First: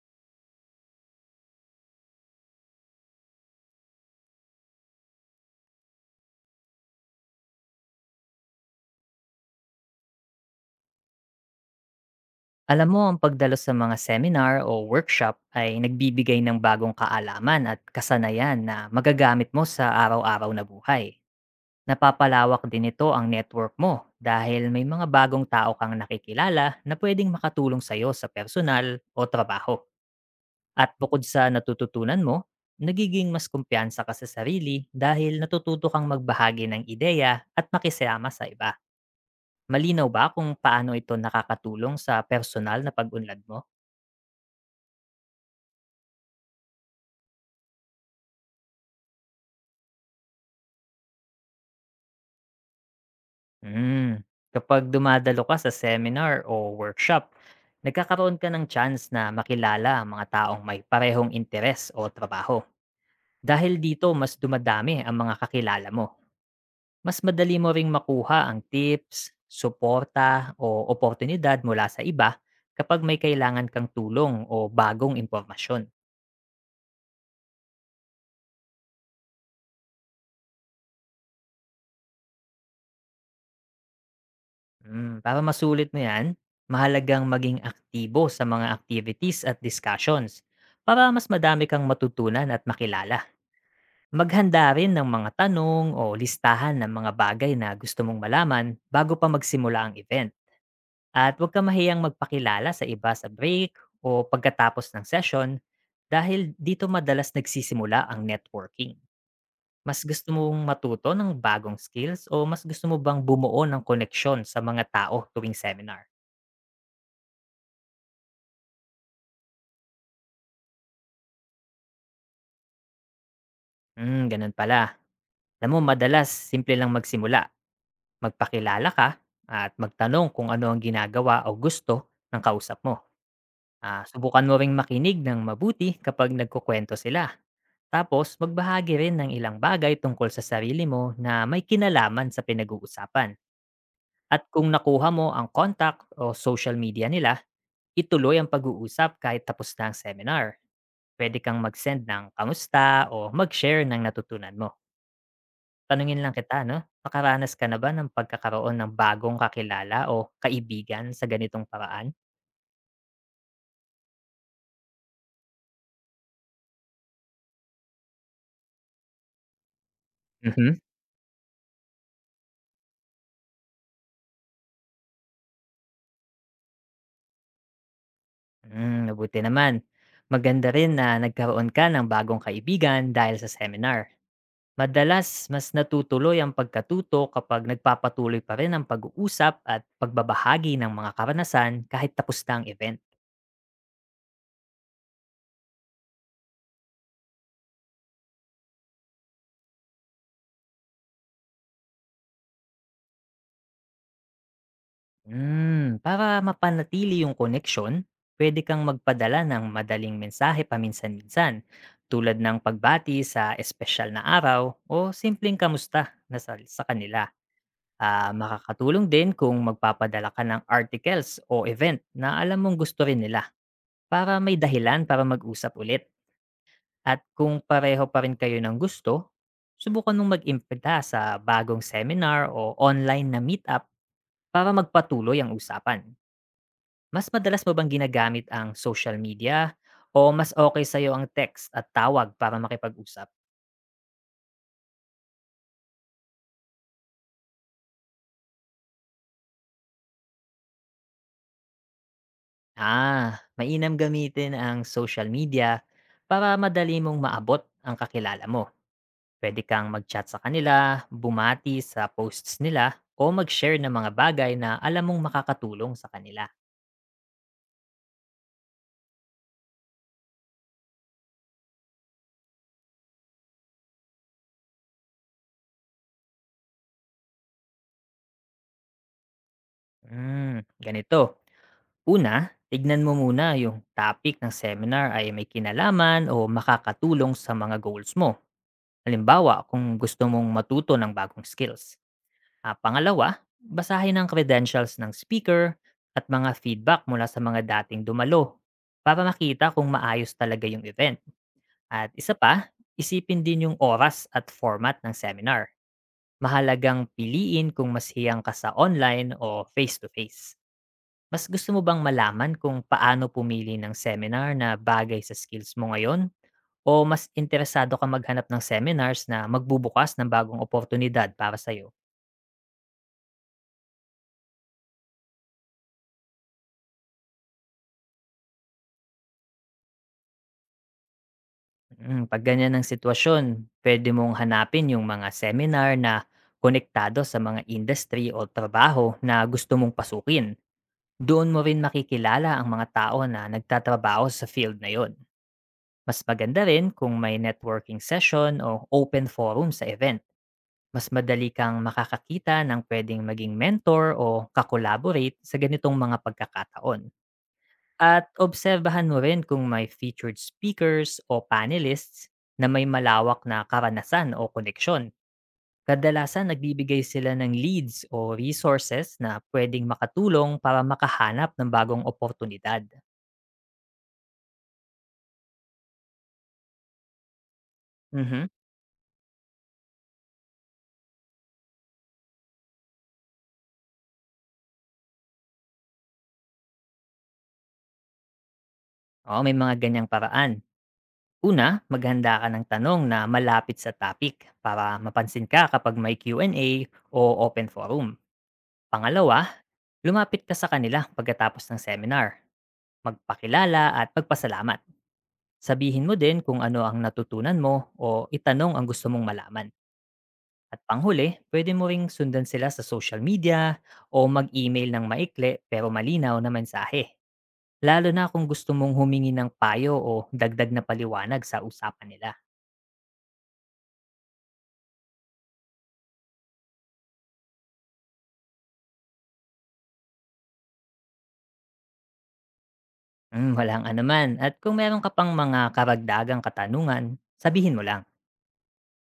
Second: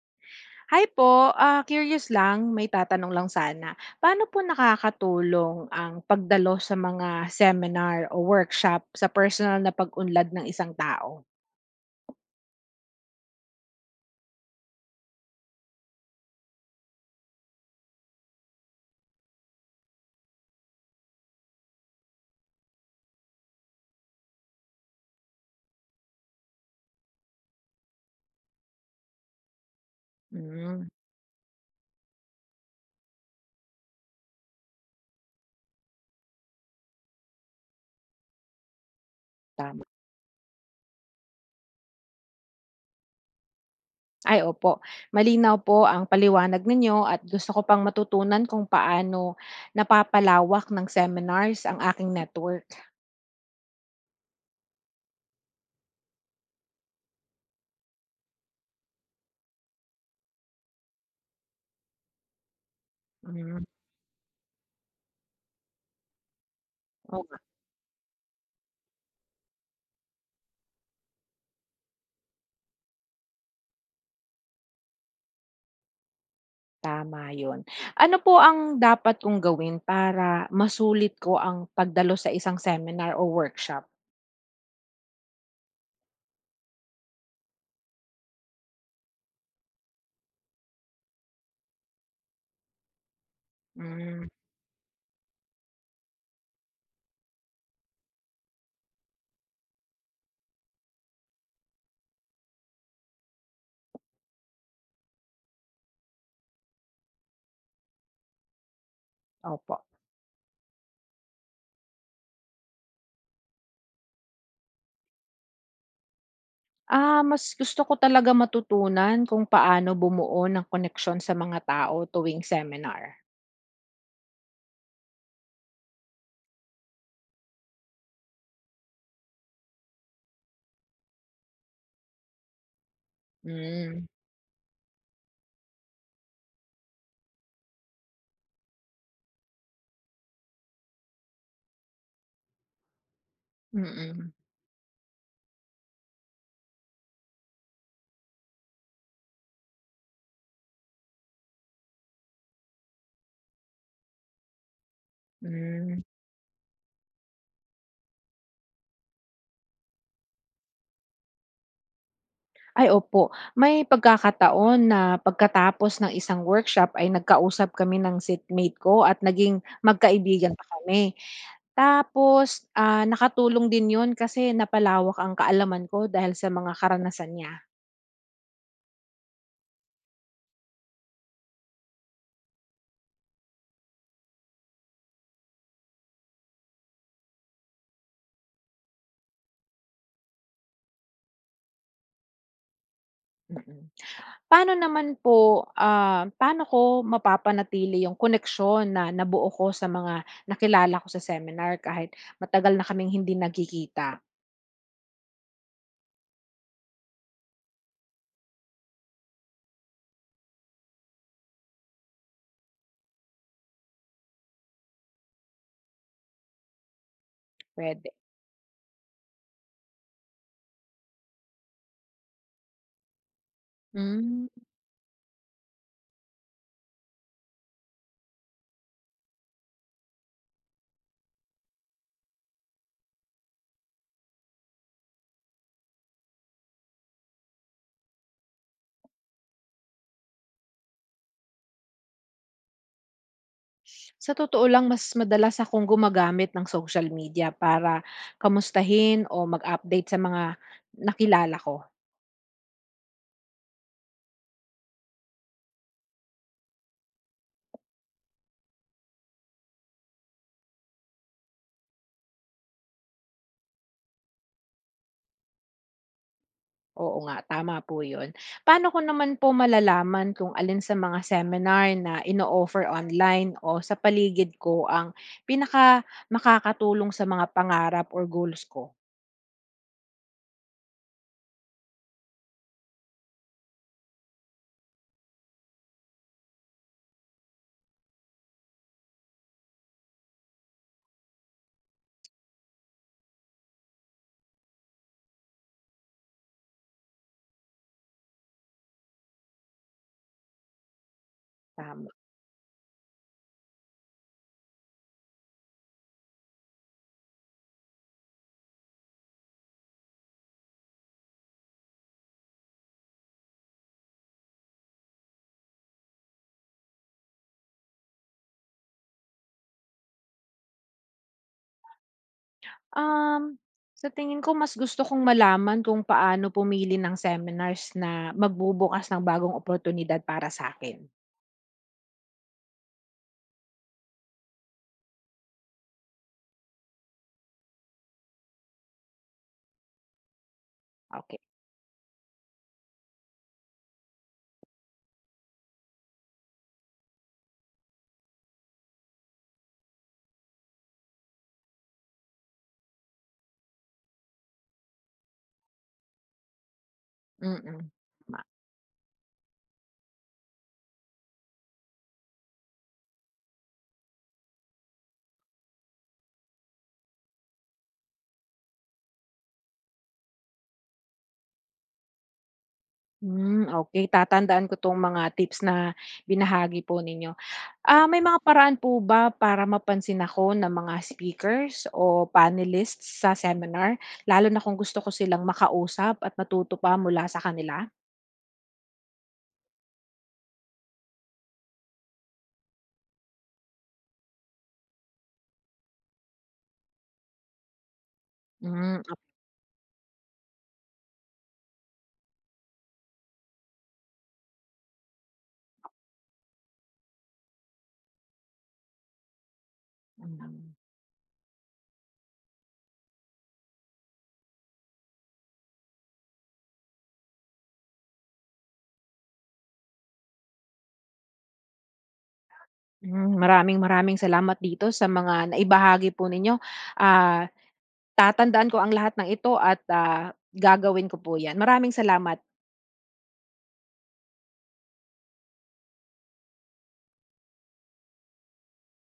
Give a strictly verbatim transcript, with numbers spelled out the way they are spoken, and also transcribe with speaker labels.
Speaker 1: Hi po, ah, curious lang, may tatanong lang sana. Paano po nakakatulong ang pagdalo sa mga seminar o workshop sa personal na pag-unlad ng isang tao?
Speaker 2: Alam mo, ang pagdalo sa mga seminar o workshop ay nagbibigay ng bagong kaalaman at kasanayan na magagamit mo sa araw-araw na buhay. Napapalawak din ito ang network mo dahil may mga bagong tao kang nakikilala na pwedeng makatulong sa'yo sa personal o trabaho.
Speaker 1: Mm,
Speaker 2: At bukod sa natututunan mo, nagiging mas kumpiyansa ka sa sarili dahil natututo kang magbahagi ng ideya at makisama sa iba.
Speaker 1: tama.
Speaker 2: Malinaw ba kung paano ito nakakatulong sa personal na pag-unlad mo?
Speaker 1: Ay opo, malinaw po ang paliwanag ninyo at gusto ko pang matutunan kung paano napapalawak ng seminars ang aking network.
Speaker 2: Hmm, kapag dumadalo ka sa seminar o workshop, nagkakaroon ka ng chance na makilala ang mga taong may parehong interes o trabaho.
Speaker 1: Hmm,
Speaker 2: Dahil dito, mas dumadami ang mga kakilala mo. Mas
Speaker 1: oo nga,
Speaker 2: madali mo ring makuha ang tips, suporta o oportunidad mula sa iba kapag may kailangan kang tulong o bagong impormasyon.
Speaker 1: tama 'yun. Ano po ang dapat kong gawin para masulit ko ang pagdalo sa isang seminar o workshop?
Speaker 2: Hmm, para masulit mo yan, mahalagang maging aktibo sa mga activities at discussions para mas madami kang matutunan at makilala.
Speaker 1: Hmm,
Speaker 2: Maghanda rin ng mga tanong o listahan ng mga bagay na gusto mong malaman bago pa magsimula ang event. At huwag ka mahiyang magpakilala sa iba sa break o pagkatapos ng session dahil dito madalas nagsisimula ang networking.
Speaker 1: opo.
Speaker 2: Mas gusto mong matuto ng bagong skills o mas gusto mo bang bumuo ng koneksyon sa mga tao tuwing seminar?
Speaker 1: Ah, mas gusto ko talaga matutunan kung paano bumuo ng koneksyon sa mga tao tuwing seminar.
Speaker 2: Hmm, ganun pala. Alam mo, madalas simple lang magsimula. Magpakilala ka at magtanong kung ano ang ginagawa o gusto ng kausap mo.
Speaker 1: Hmm,
Speaker 2: Ah, subukan mo ring makinig ng mabuti kapag nagkukwento sila. Tapos, magbahagi rin ng ilang bagay tungkol sa sarili mo na may kinalaman sa pinag-uusapan.
Speaker 1: mm,
Speaker 2: At kung nakuha mo ang contact o social media nila, ituloy ang pag-uusap kahit tapos na ang seminar. Pwede kang mag-send ng kamusta o mag-share ng natutunan mo.
Speaker 1: hmm.
Speaker 2: Tanungin lang kita, no? Makaranas ka na ba ng pagkakaroon ng bagong kakilala o kaibigan sa ganitong paraan?
Speaker 1: Ay opo, may pagkakataon na pagkatapos ng isang workshop ay nagkausap kami ng seatmate ko at naging magkaibigan pa
Speaker 2: Mhm.
Speaker 1: kami. Tapos, ah, nakatulong din 'yun kasi napalawak ang kaalaman ko dahil sa mga karanasan niya,
Speaker 2: Hmm, mabuti naman. Maganda rin na nagkaroon ka ng bagong kaibigan dahil sa seminar. Madalas, mas natutuloy ang pagkatuto kapag nagpapatuloy pa rin ang pag-uusap at pagbabahagi ng mga karanasan kahit tapos na ang event.
Speaker 1: mm. Paano naman po, ah, paano ko mapapanatili yung koneksyon na nabuo ko sa mga nakilala ko sa seminar kahit matagal na kaming hindi nagkikita?
Speaker 2: Hmm, para mapanatili yung connection, pwede kang magpadala ng madaling mensahe paminsan-minsan tulad ng pagbati sa espesyal na araw o simpleng kamusta na sa, sa kanila.
Speaker 1: Puwede.
Speaker 2: Ah, makakatulong din kung magpapadala ka ng articles o event na alam mong gusto rin nila para
Speaker 1: Hmm.
Speaker 2: may dahilan para mag-usap ulit. At kung pareho pa rin kayo ng gusto, subukan mong mag-impita sa bagong seminar o online na meetup para magpatuloy ang usapan. Mas madalas mo bang ginagamit ang social media o mas okay sa'yo ang text at tawag para makipag-usap?
Speaker 1: Sa totoo lang, mas madalas akong gumagamit ng social media para kamustahin o mag-update sa mga nakilala ko.
Speaker 2: Ah, mainam gamitin ang social media para madali mong maabot ang kakilala mo. Pwede kang mag-chat sa kanila, bumati sa posts nila, o mag-share ng mga bagay na alam mong makakatulong sa kanila.
Speaker 1: Oo nga, tama po yun. Paano ko naman po malalaman kung alin sa mga seminar na ino-offer online o sa paligid ko ang pinaka makakatulong sa mga pangarap or goals ko?
Speaker 2: Hmm, ganito. Una, tignan mo muna yung topic ng seminar ay may kinalaman o makakatulong sa mga goals mo. Halimbawa, kung gusto mong matuto ng bagong skills. Ah, pangalawa, basahin ang credentials ng speaker at mga feedback mula sa mga dating dumalo para makita kung maayos talaga yung event.
Speaker 1: Tama.
Speaker 2: At isa pa, isipin din yung oras at format ng seminar. Mahalagang piliin kung mas hiyang ka sa online o face-to-face. Mas gusto mo bang malaman kung paano pumili ng seminar na bagay sa skills mo ngayon? O mas interesado ka maghanap ng seminars na magbubukas ng bagong oportunidad para sa'yo?
Speaker 1: Um, sa tingin ko, mas gusto kong malaman kung paano pumili ng seminars na magbubukas ng bagong oportunidad para sa akin.
Speaker 2: Mm, pag ganyan ang sitwasyon, pwede mong hanapin yung mga seminar na konektado sa mga industry o trabaho na gusto mong pasukin.
Speaker 1: Okay.
Speaker 2: Doon mo rin makikilala ang mga tao na nagtatrabaho sa field na yon. Mas maganda rin kung may networking session o open forum sa event. Mas madali kang makakakita ng pwedeng maging mentor o kakolaborate sa ganitong mga pagkakataon.
Speaker 1: Mm,
Speaker 2: At
Speaker 1: tama.
Speaker 2: obserbahan mo rin kung may featured speakers o panelists na may malawak na karanasan o koneksyon. Kadalasan nagbibigay sila ng leads o resources na pwedeng makatulong para makahanap ng bagong oportunidad.
Speaker 1: Hmm, okay, tatandaan ko 'tong mga tips na binahagi po ninyo. Ah, may mga
Speaker 2: Mhm.
Speaker 1: paraan po ba para mapansin ako ng mga speakers o panelists sa seminar, lalo na kung gusto ko silang makausap at matuto pa mula sa kanila?
Speaker 2: Oo, may mga ganyang paraan. Una, maghanda ka ng tanong na malapit sa topic para mapansin ka kapag may Q and A o open forum.
Speaker 1: Hmm,
Speaker 2: Pangalawa, lumapit ka sa kanila pagkatapos ng seminar. Magpakilala at pagpasalamat. Sabihin mo din kung ano ang natutunan mo o itanong ang gusto mong malaman.
Speaker 1: okey.
Speaker 2: At panghuli, pwede mo ring sundan sila sa social media o mag-email ng maikli pero malinaw na mensahe. Lalo na kung gusto mong humingi ng payo o dagdag na paliwanag sa usapan nila.
Speaker 1: Hmm, maraming maraming salamat dito sa mga naibahagi po ninyo. Ah, tatandaan ko ang lahat ng ito at, ah, gagawin ko po 'yan. Maraming salamat.
Speaker 2: Hmm, walang anuman. At kung meron ka pang mga karagdagang katanungan, sabihin mo lang.